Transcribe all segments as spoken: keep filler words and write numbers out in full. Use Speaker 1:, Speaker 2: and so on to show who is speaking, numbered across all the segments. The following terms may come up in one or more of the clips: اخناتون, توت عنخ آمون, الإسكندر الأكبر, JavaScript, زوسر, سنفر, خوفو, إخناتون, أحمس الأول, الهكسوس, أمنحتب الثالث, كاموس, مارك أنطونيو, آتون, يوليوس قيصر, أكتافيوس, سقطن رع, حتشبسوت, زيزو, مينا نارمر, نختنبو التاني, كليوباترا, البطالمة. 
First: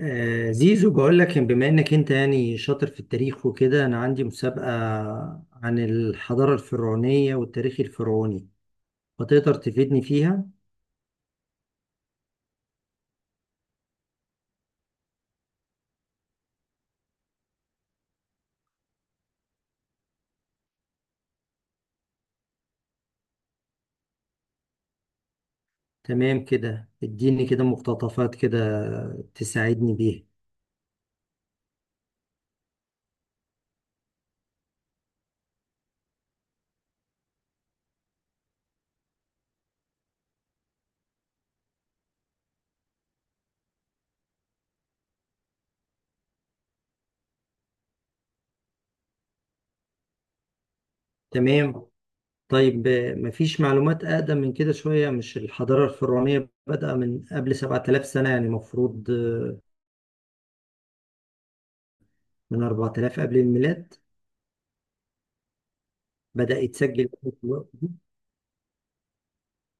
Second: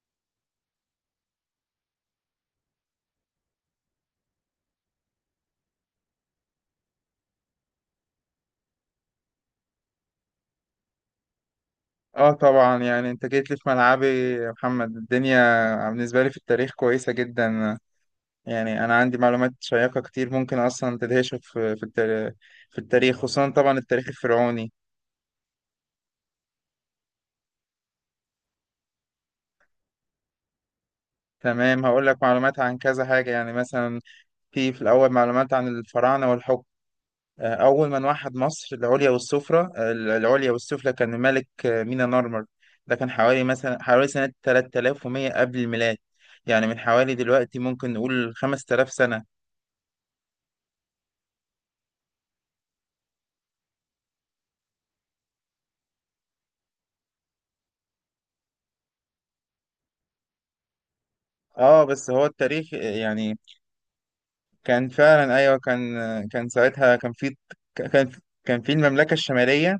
Speaker 1: آه، زيزو بقول لك إن بما انك انت يعني شاطر في التاريخ وكده، انا عندي مسابقة عن الحضارة الفرعونية والتاريخ الفرعوني، فتقدر تفيدني فيها؟
Speaker 2: اه، طبعا يعني انت جيت لي في ملعبي، يا محمد. الدنيا بالنسبة لي في التاريخ كويسة جدا. يعني انا عندي معلومات شيقة كتير ممكن اصلا تدهشك في في التاريخ في التاريخ، خصوصا طبعا التاريخ الفرعوني.
Speaker 1: تمام كده، اديني كده مقتطفات كده تساعدني بيها.
Speaker 2: تمام، هقول لك معلومات عن كذا حاجة، يعني مثلا في في الاول معلومات عن الفراعنة والحكم. آه، اول من وحد مصر العليا والسفرة آه، العليا والسفلى كان ملك آه، مينا نارمر. ده كان حوالي مثلا حوالي سنة تلاتة آلاف ومية قبل الميلاد. يعني من حوالي دلوقتي ممكن نقول خمست آلاف سنة.
Speaker 1: تمام. طيب، آه، مفيش معلومات اقدم من كده شوية؟ مش الحضارة الفرعونية بدأ من قبل سبعة آلاف سنة؟ يعني مفروض آه،
Speaker 2: اه، بس هو
Speaker 1: من
Speaker 2: التاريخ
Speaker 1: أربعة آلاف قبل
Speaker 2: يعني،
Speaker 1: الميلاد
Speaker 2: كان فعلا، ايوه، كان كان
Speaker 1: بدأ
Speaker 2: ساعتها
Speaker 1: يتسجل
Speaker 2: كان
Speaker 1: في
Speaker 2: في
Speaker 1: الوقت ده.
Speaker 2: كان كان في المملكه الشماليه،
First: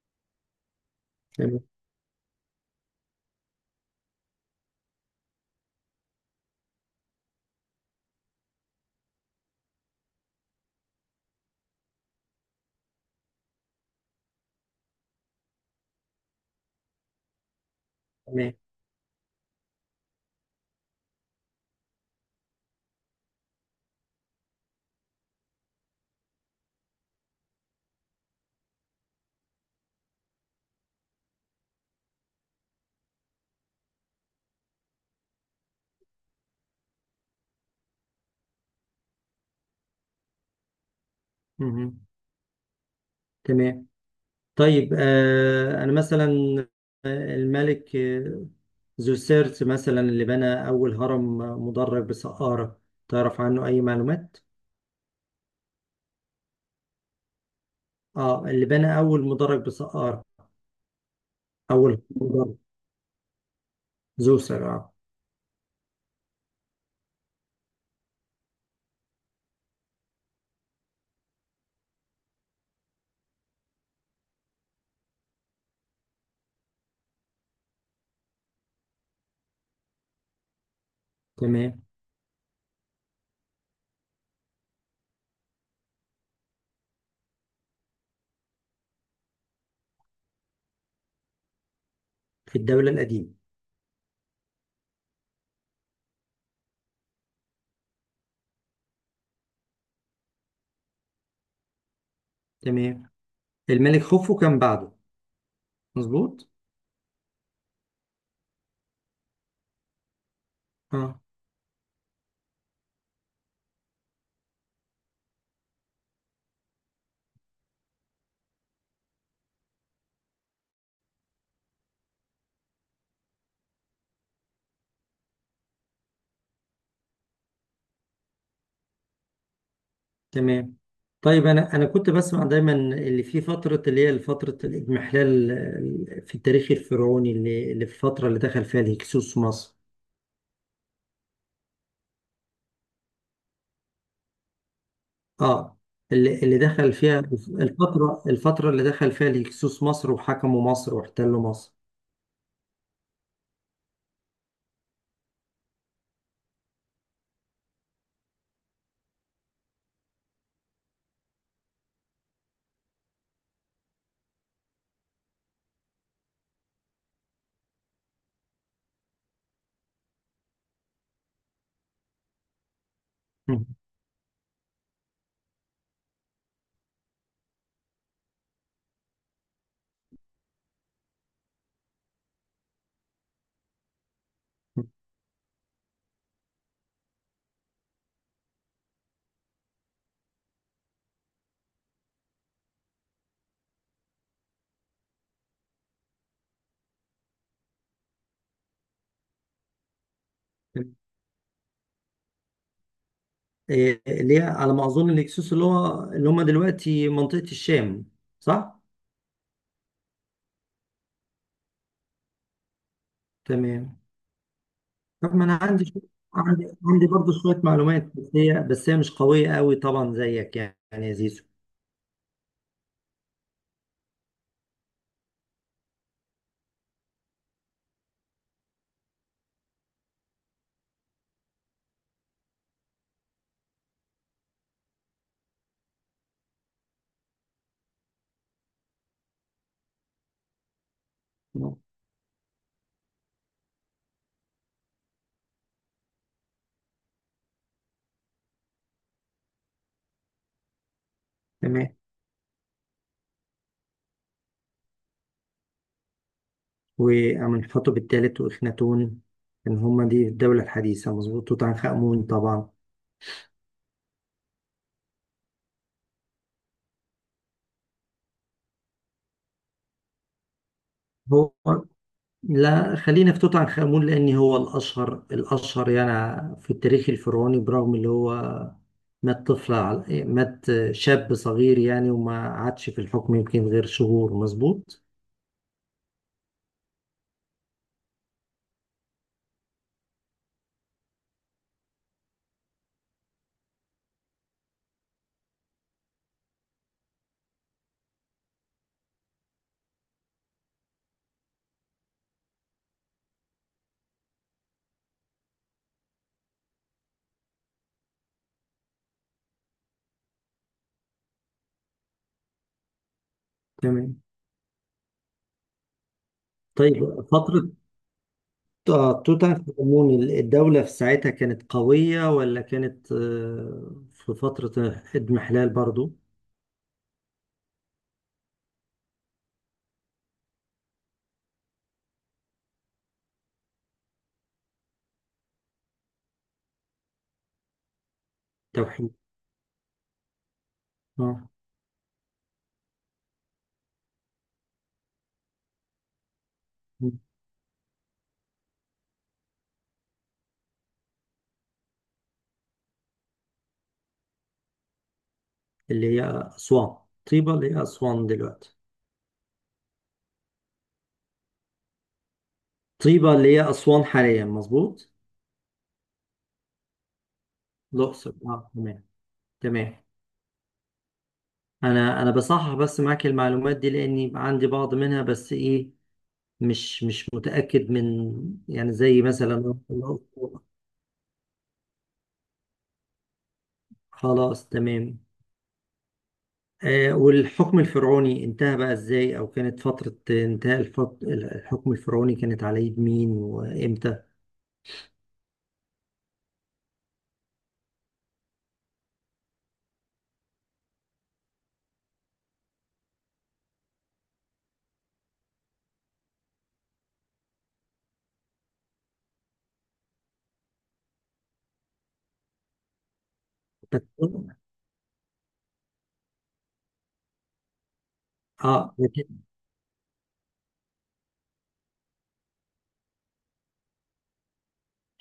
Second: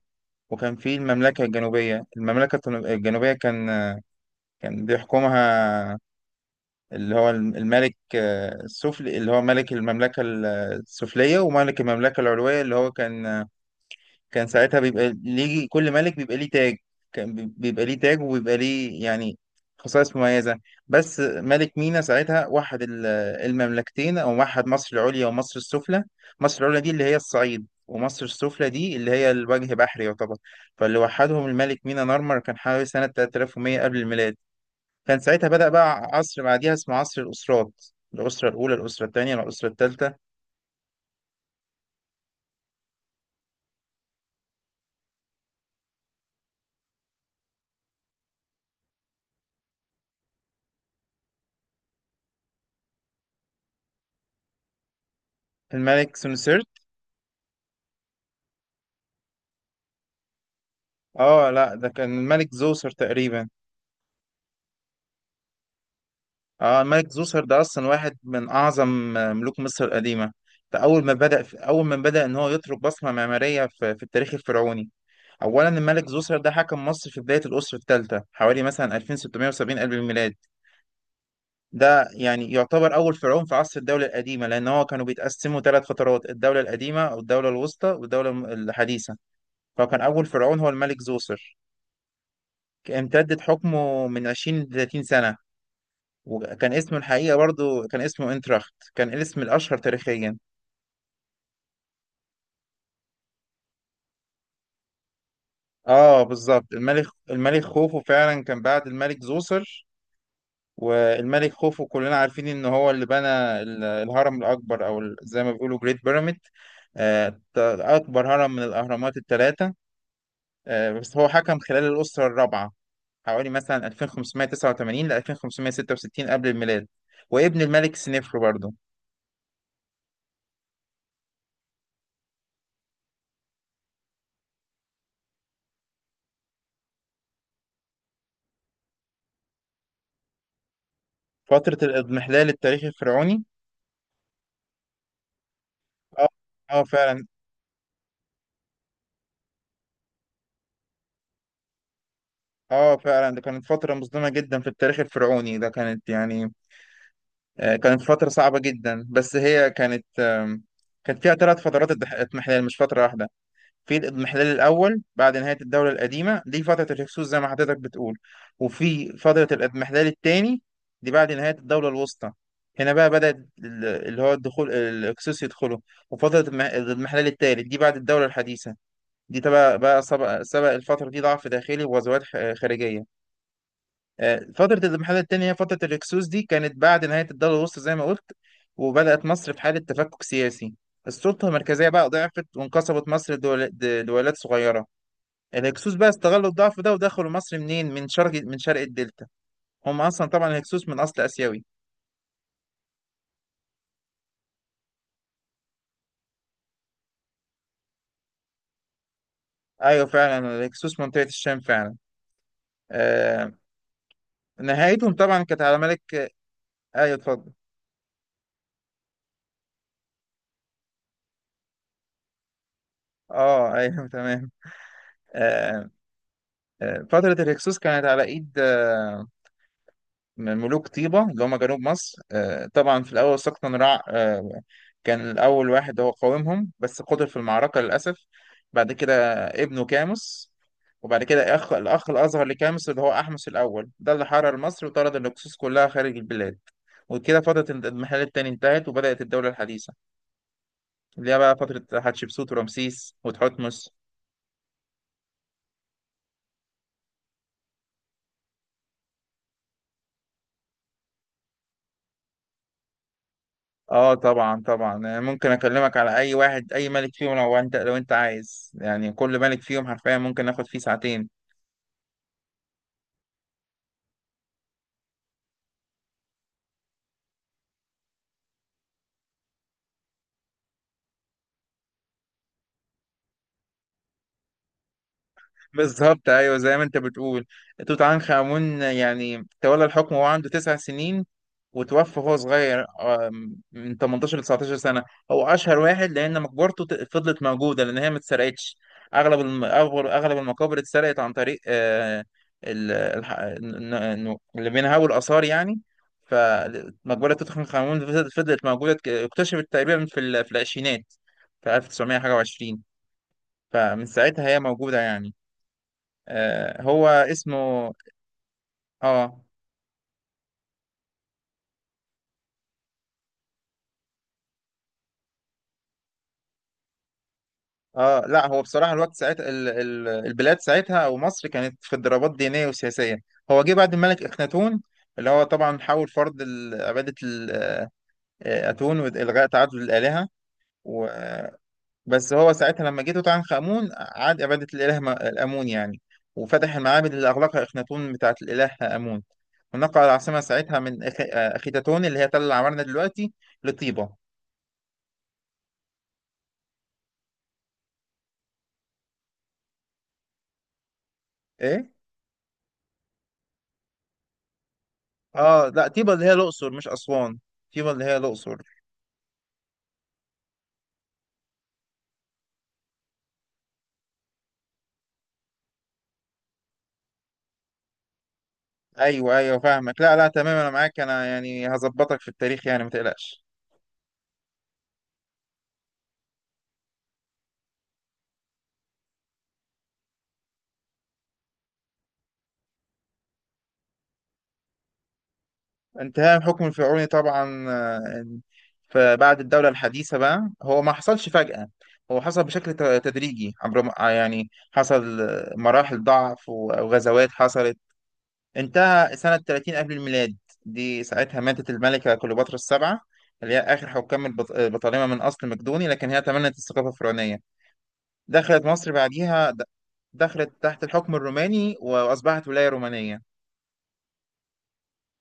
Speaker 2: وكان في المملكه
Speaker 1: تمام.
Speaker 2: الجنوبيه، المملكه التن- الجنوبيه كان. كان بيحكمها اللي هو الملك آه، السفلي، اللي هو ملك المملكه السفليه، وملك المملكه العلويه اللي هو كان. كان ساعتها بيبقى ليه، كل ملك بيبقى ليه تاج. كان بي- بيبقى ليه تاج،
Speaker 1: تمام.
Speaker 2: وبيبقى ليه يعني خصائص مميزة. بس ملك مينا ساعتها وحد ال- المملكتين، أو وحد مصر العليا ومصر السفلى. مصر العليا دي اللي هي الصعيد، ومصر السفلى دي اللي هي الوجه بحري يعتبر. فاللي وحدهم الملك مينا نارمر كان حوالي سنة تلاتة آلاف ومية قبل الميلاد. كان ساعتها بدأ بقى عصر بعديها اسمه عصر الأسرات: الأسرة الأولى، الأسرة الثانية، الأسرة الثالثة.
Speaker 1: مهم. تمام. طيب، آه، أنا مثلا، آه، الملك آه، زوسيرت مثلا اللي بنى أول هرم مدرج بسقارة، تعرف عنه أي معلومات؟
Speaker 2: الملك سونسيرت؟
Speaker 1: آه، اللي بنى أول مدرج بسقارة،
Speaker 2: اه لا، ده
Speaker 1: أول هرم
Speaker 2: كان الملك
Speaker 1: مدرج،
Speaker 2: زوسر تقريبا.
Speaker 1: زوسر، آه.
Speaker 2: اه، الملك زوسر ده اصلا واحد من اعظم آه، ملوك مصر القديمه. ده اول ما بدا اول ما بدا ان هو يترك بصمه معماريه في, في التاريخ الفرعوني. اولا، الملك زوسر ده حكم مصر في بدايه الاسره الثالثه، حوالي مثلا ألفين وستمية وسبعين قبل الميلاد.
Speaker 1: تمام.
Speaker 2: ده يعني يعتبر اول فرعون في عصر الدوله القديمه، لان هو كانوا بيتقسموا ثلاث فترات: الدوله القديمه، او الدوله الوسطى، والدوله الم- الحديثه. فكان اول فرعون هو الملك زوسر.
Speaker 1: في الدولة القديمة.
Speaker 2: امتدت حكمه من عشرين ل تلاتين سنه. وكان اسمه الحقيقة، برضو كان اسمه انتراخت، كان الاسم الأشهر تاريخيا.
Speaker 1: تمام. الملك خوفو كان بعده،
Speaker 2: اه،
Speaker 1: مظبوط؟
Speaker 2: بالظبط. الملك الملك خوفو فعلا كان بعد الملك زوسر.
Speaker 1: آه.
Speaker 2: والملك خوفو كلنا عارفين ان هو اللي بنى ال- الهرم الأكبر، او ال- زي ما بيقولوا جريت بيراميد. أكبر هرم من الأهرامات الثلاثة. آه، بس هو حكم خلال الأسرة الرابعة، حوالي مثلا ألفين وخمسمية وتسعة وتمانين ل ألفين وخمسمية وستة وستين قبل الميلاد، وابن الملك سنفر برضه.
Speaker 1: تمام. طيب، أنا أنا كنت بسمع دايما اللي في فترة، اللي هي فترة الإضمحلال، آه، في التاريخ الفرعوني، اللي اللي في الفترة اللي دخل فيها الهكسوس مصر.
Speaker 2: فترة الإضمحلال التاريخي الفرعوني.
Speaker 1: اه،
Speaker 2: اه،
Speaker 1: اللي اللي
Speaker 2: اه،
Speaker 1: دخل فيها،
Speaker 2: فعلا.
Speaker 1: الفترة الفترة اللي دخل فيها الهكسوس مصر، وحكموا مصر، واحتلوا مصر.
Speaker 2: اه فعلا، ده كانت فترة مظلمة جدا في التاريخ الفرعوني. ده كانت يعني، آه، كانت فترة صعبة جدا، بس هي كانت آم، كانت فيها ثلاث فترات اضح- اضمحلال، مش فترة واحدة. في الاضمحلال الأول، بعد نهاية الدولة القديمة، دي فترة الهكسوس زي ما حضرتك بتقول. وفي فترة الاضمحلال الثاني، دي بعد نهاية الدولة الوسطى. هنا بقى بدأت
Speaker 1: مم.
Speaker 2: ال- اللي هو الدخول، الهكسوس يدخلوا. وفترة الم- الاضمحلال الثالث دي بعد الدولة الحديثة. دي تبقى بقى سبق سبق الفترة دي ضعف داخلي وغزوات خ- خارجية. آه، فترة الانحلال التاني هي فترة الهكسوس، دي كانت بعد نهاية الدولة الوسطى زي ما قلت. وبدأت مصر في حالة تفكك سياسي. السلطة المركزية بقى ضعفت، وانقسمت مصر لدول- لدولات صغيرة. الهكسوس بقى استغلوا الضعف ده، ودخلوا مصر منين؟ من شرق من شرق الدلتا. هم أصلا طبعا الهكسوس من أصل آسيوي.
Speaker 1: إيه اللي هي على ما أظن الهكسوس، اللي هو اللي هم دلوقتي منطقة الشام، صح؟
Speaker 2: أيوة فعلا، الهكسوس منطقة الشام فعلا. آه
Speaker 1: تمام.
Speaker 2: نهايتهم
Speaker 1: طب
Speaker 2: طبعا
Speaker 1: ما أنا
Speaker 2: كانت على
Speaker 1: عندي شو...
Speaker 2: ملك.
Speaker 1: عندي عندي
Speaker 2: أيوة،
Speaker 1: برضه
Speaker 2: اتفضل.
Speaker 1: شوية معلومات، بس هي بس هي مش قوية قوي طبعا زيك، يعني يا زيزو.
Speaker 2: اه، ايوه. تمام. آه آه فترة الهكسوس كانت على ايد، آه، من ملوك طيبة اللي هم جنوب مصر. آه، طبعا في الأول سقطن رع، آه، كان الأول واحد هو قاومهم، بس قتل في المعركة للأسف. بعد كده ابنه كاموس. وبعد كده أخ الأخ الأصغر لكاموس، اللي هو أحمس الأول، ده اللي حرر مصر وطرد الهكسوس كلها خارج البلاد. وكده فترة الد- الانحلال التاني انتهت، وبدأت الدولة الحديثة، اللي هي بقى
Speaker 1: تمام.
Speaker 2: فترة حتشبسوت ورمسيس وتحتمس.
Speaker 1: وأمنحتب الثالث وإخناتون، إن هم دي الدولة الحديثة، مظبوط؟ توت عنخ آمون طبعا.
Speaker 2: اه طبعا، طبعا. يعني ممكن اكلمك على اي واحد، اي ملك فيهم، لو انت لو انت عايز. يعني كل ملك فيهم حرفيا ممكن ناخد فيه ساعتين.
Speaker 1: هو لا، خلينا في توت عنخ آمون، لأن هو الأشهر الأشهر يعني في التاريخ الفرعوني، برغم اللي هو مات طفل على- مات شاب صغير يعني، وما عادش في الحكم يمكن غير شهور، مظبوط.
Speaker 2: بالظبط، ايوه، زي ما انت بتقول. توت عنخ امون يعني تولى الحكم وهو عنده تسع سنين. وتوفى وهو صغير، آم، من تمانية عشر ل تسعة عشر سنة. هو أشهر واحد، لأن مقبرته ت- فضلت موجودة، لأن هي ما اتسرقتش. أغلب الم- أغلب أغلب المقابر اتسرقت عن طريق، آه، ال- الح- ن- ن- اللي بينهبوا الآثار يعني. فمقبرة توت عنخ آمون فضلت فضلت موجودة، ك- اكتشفت تقريبا في ال- في العشرينات في ألف وتسعمية حاجة وعشرين. فمن
Speaker 1: تمام.
Speaker 2: ساعتها هي موجودة يعني. آه، هو
Speaker 1: طيب، فترة
Speaker 2: اسمه،
Speaker 1: آه،
Speaker 2: اه،
Speaker 1: توت عنخ آمون، الدولة في ساعتها كانت قوية، ولا كانت آه، في فترة اضمحلال برضو؟
Speaker 2: اه، لا، هو بصراحه الوقت ساعتها، ال- ال- البلاد ساعتها ومصر كانت في اضطرابات دينيه وسياسيه. هو جه بعد الملك اخناتون، اللي هو طبعا حاول فرض ال- عباده ال- آه، آه، اتون
Speaker 1: توحيد.
Speaker 2: والغاء تعدد الالهه، و...
Speaker 1: آه.
Speaker 2: بس هو ساعتها لما جه توت عنخ امون، عاد عباده الاله م- امون يعني. وفتح المعابد اللي اغلقها اخناتون بتاعه الاله امون. ونقل العاصمه ساعتها من أخ... آه، اخيتاتون، اللي هي تل العمارنه دلوقتي، لطيبه.
Speaker 1: اللي هي أسوان. طيبة اللي هي أسوان دلوقتي.
Speaker 2: ايه،
Speaker 1: طيبة اللي هي أسوان حاليا، مظبوط.
Speaker 2: اه، لا، طيبه اللي هي الاقصر مش اسوان. طيبه اللي هي
Speaker 1: الأقصر،
Speaker 2: الاقصر.
Speaker 1: اه، تمام. تمام. انا انا بصحح بس معاك المعلومات دي، لاني عندي بعض منها، بس ايه، مش مش متأكد من، يعني، زي
Speaker 2: ايوه، ايوه،
Speaker 1: مثلا.
Speaker 2: فاهمك. لا، لا، تمام،
Speaker 1: الأقصر.
Speaker 2: انا معاك. انا يعني هظبطك في التاريخ يعني، ما تقلقش.
Speaker 1: خلاص، تمام. آه، والحكم الفرعوني انتهى بقى ازاي، او كانت فترة انتهاء الفط... الحكم الفرعوني كانت على يد مين وامتى؟
Speaker 2: انتهاء الحكم الفرعوني، طبعا. آه، فبعد الدولة الحديثة بقى، هو ما حصلش فجأة. هو حصل بشكل ت- تدريجي، عبر م- آه، يعني حصل آه، مراحل ضعف و- وغزوات حصلت. انتهى سنة تلاتين قبل الميلاد. دي ساعتها ماتت الملكة كليوباترا السبعة، اللي هي آخر
Speaker 1: بس-
Speaker 2: حكام البط- البطالمة من أصل مقدوني، لكن هي تمنت الثقافة الفرعونية. دخلت مصر
Speaker 1: اه،
Speaker 2: بعديها، د- دخلت تحت الحكم الروماني، وأصبحت ولاية رومانية.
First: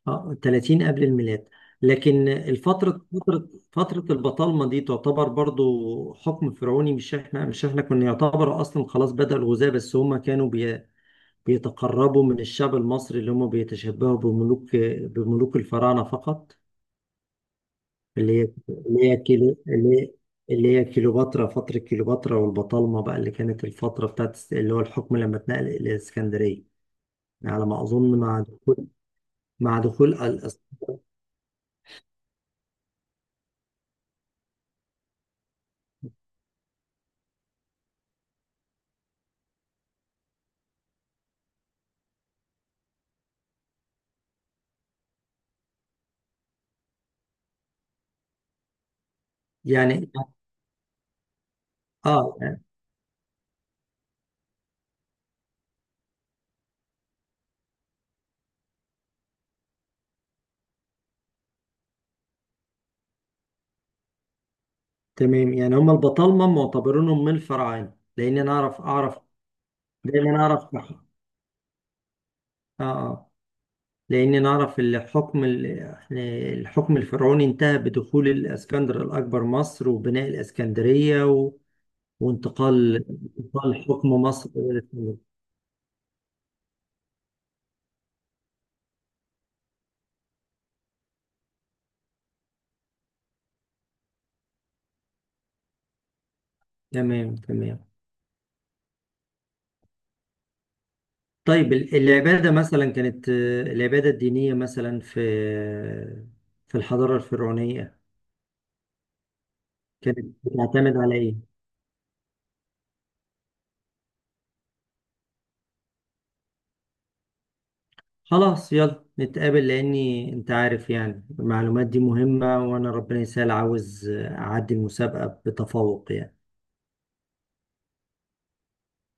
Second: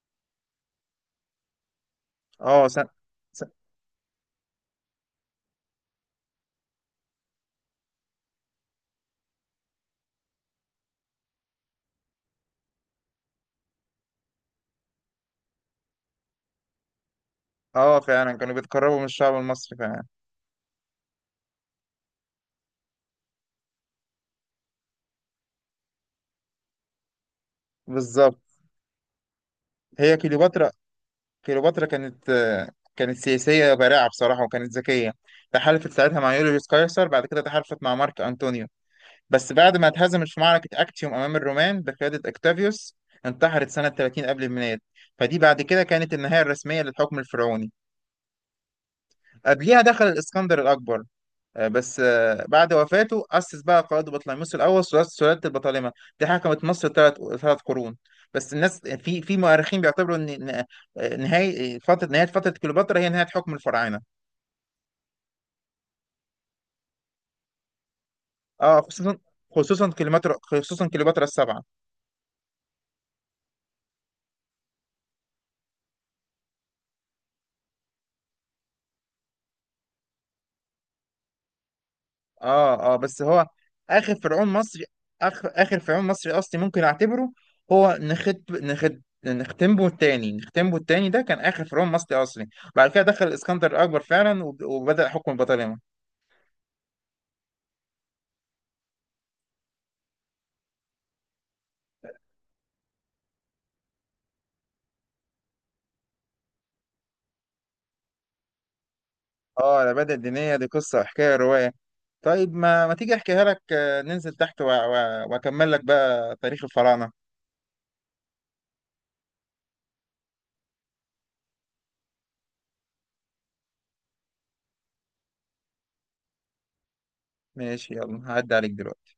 Speaker 1: اه، ثلاثين قبل الميلاد. لكن
Speaker 2: اه، سن...
Speaker 1: الفترة، فترة
Speaker 2: سن...
Speaker 1: فترة البطالمة دي تعتبر برضو حكم فرعوني. مش احنا مش احنا كنا يعتبر اصلا خلاص بدأ الغزاة، بس هما كانوا بي بيتقربوا من الشعب المصري، اللي هما بيتشبهوا بملوك بملوك الفراعنة فقط.
Speaker 2: اه فعلا،
Speaker 1: اللي هي
Speaker 2: كانوا بيتقربوا من
Speaker 1: اللي هي
Speaker 2: الشعب
Speaker 1: كيلو
Speaker 2: المصري
Speaker 1: اللي
Speaker 2: فعلا.
Speaker 1: هي اللي هي كيلوباترا، فترة كيلوباترا والبطالمة بقى، اللي كانت الفترة بتاعت اللي هو الحكم لما اتنقل إلى الإسكندرية، على ما أظن مع
Speaker 2: بالظبط.
Speaker 1: دخول مع دخول
Speaker 2: هي
Speaker 1: الأس-
Speaker 2: كليوباترا كليوباترا كانت، آه، كانت سياسية بارعة بصراحة، وكانت ذكية. تحالفت ساعتها مع يوليوس قيصر، بعد كده تحالفت مع مارك أنطونيو. بس بعد ما اتهزمت في معركة أكتيوم أمام الرومان بقيادة أكتافيوس، انتحرت سنة ثلاثين قبل الميلاد. فدي بعد كده كانت النهاية الرسمية للحكم الفرعوني. قبليها دخل
Speaker 1: يعني.
Speaker 2: الإسكندر الأكبر، آه، بس آه،
Speaker 1: اه،
Speaker 2: بعد وفاته، أسس بقى قائد بطليموس الأول سلالة سلالة البطالمة. دي حكمت مصر ثلاث ثلاث قرون. بس الناس، في في مؤرخين بيعتبروا إن، إن- آه، نهاية فترة نهاية فترة كليوباترا هي نهاية حكم الفراعنة.
Speaker 1: تمام، يعني هم البطالمة معتبرينهم من الفراعنة، لأن أنا
Speaker 2: اه،
Speaker 1: أعرف
Speaker 2: خصوصا
Speaker 1: أعرف
Speaker 2: خصوصا كليوباترا
Speaker 1: دايما أعرف،
Speaker 2: خصوصا
Speaker 1: آه،
Speaker 2: كليوباترا السبعة.
Speaker 1: آه. لأن أنا أعرف الحكم، ال- يعني الحكم الفرعوني انتهى بدخول الإسكندر الأكبر مصر، وبناء الإسكندرية، و...
Speaker 2: اه، اه.
Speaker 1: وانتقال
Speaker 2: بس هو
Speaker 1: انتقال حكم
Speaker 2: آخر فرعون
Speaker 1: مصر إلى
Speaker 2: مصري
Speaker 1: الإسكندرية.
Speaker 2: آخر آخر فرعون مصري أصلي ممكن أعتبره. هو نخت نخت نختنبو التاني نختنبو التاني، ده كان آخر فرعون مصري أصلي. بعد كده دخل الإسكندر الأكبر فعلا، وب- وبدأ حكم البطالمة.
Speaker 1: تمام. تمام. طيب، ال- العبادة مثلا كانت، آه، العبادة الدينية مثلا، في في الحضارة الفرعونية
Speaker 2: اه، العبادة
Speaker 1: كانت
Speaker 2: الدينية دي
Speaker 1: بتعتمد
Speaker 2: قصة
Speaker 1: على
Speaker 2: وحكاية
Speaker 1: إيه؟
Speaker 2: رواية. طيب، ما ما تيجي احكيها لك، آه، ننزل تحت و- و- واكمل لك بقى تاريخ الفراعنة.
Speaker 1: خلاص، يلا نتقابل، لاني انت عارف يعني المعلومات دي مهمة، وانا ربنا يسهل، عاوز اعدي المسابقة بتفوق، يعني.
Speaker 2: ماشي، يلا هعدي عليك دلوقتي.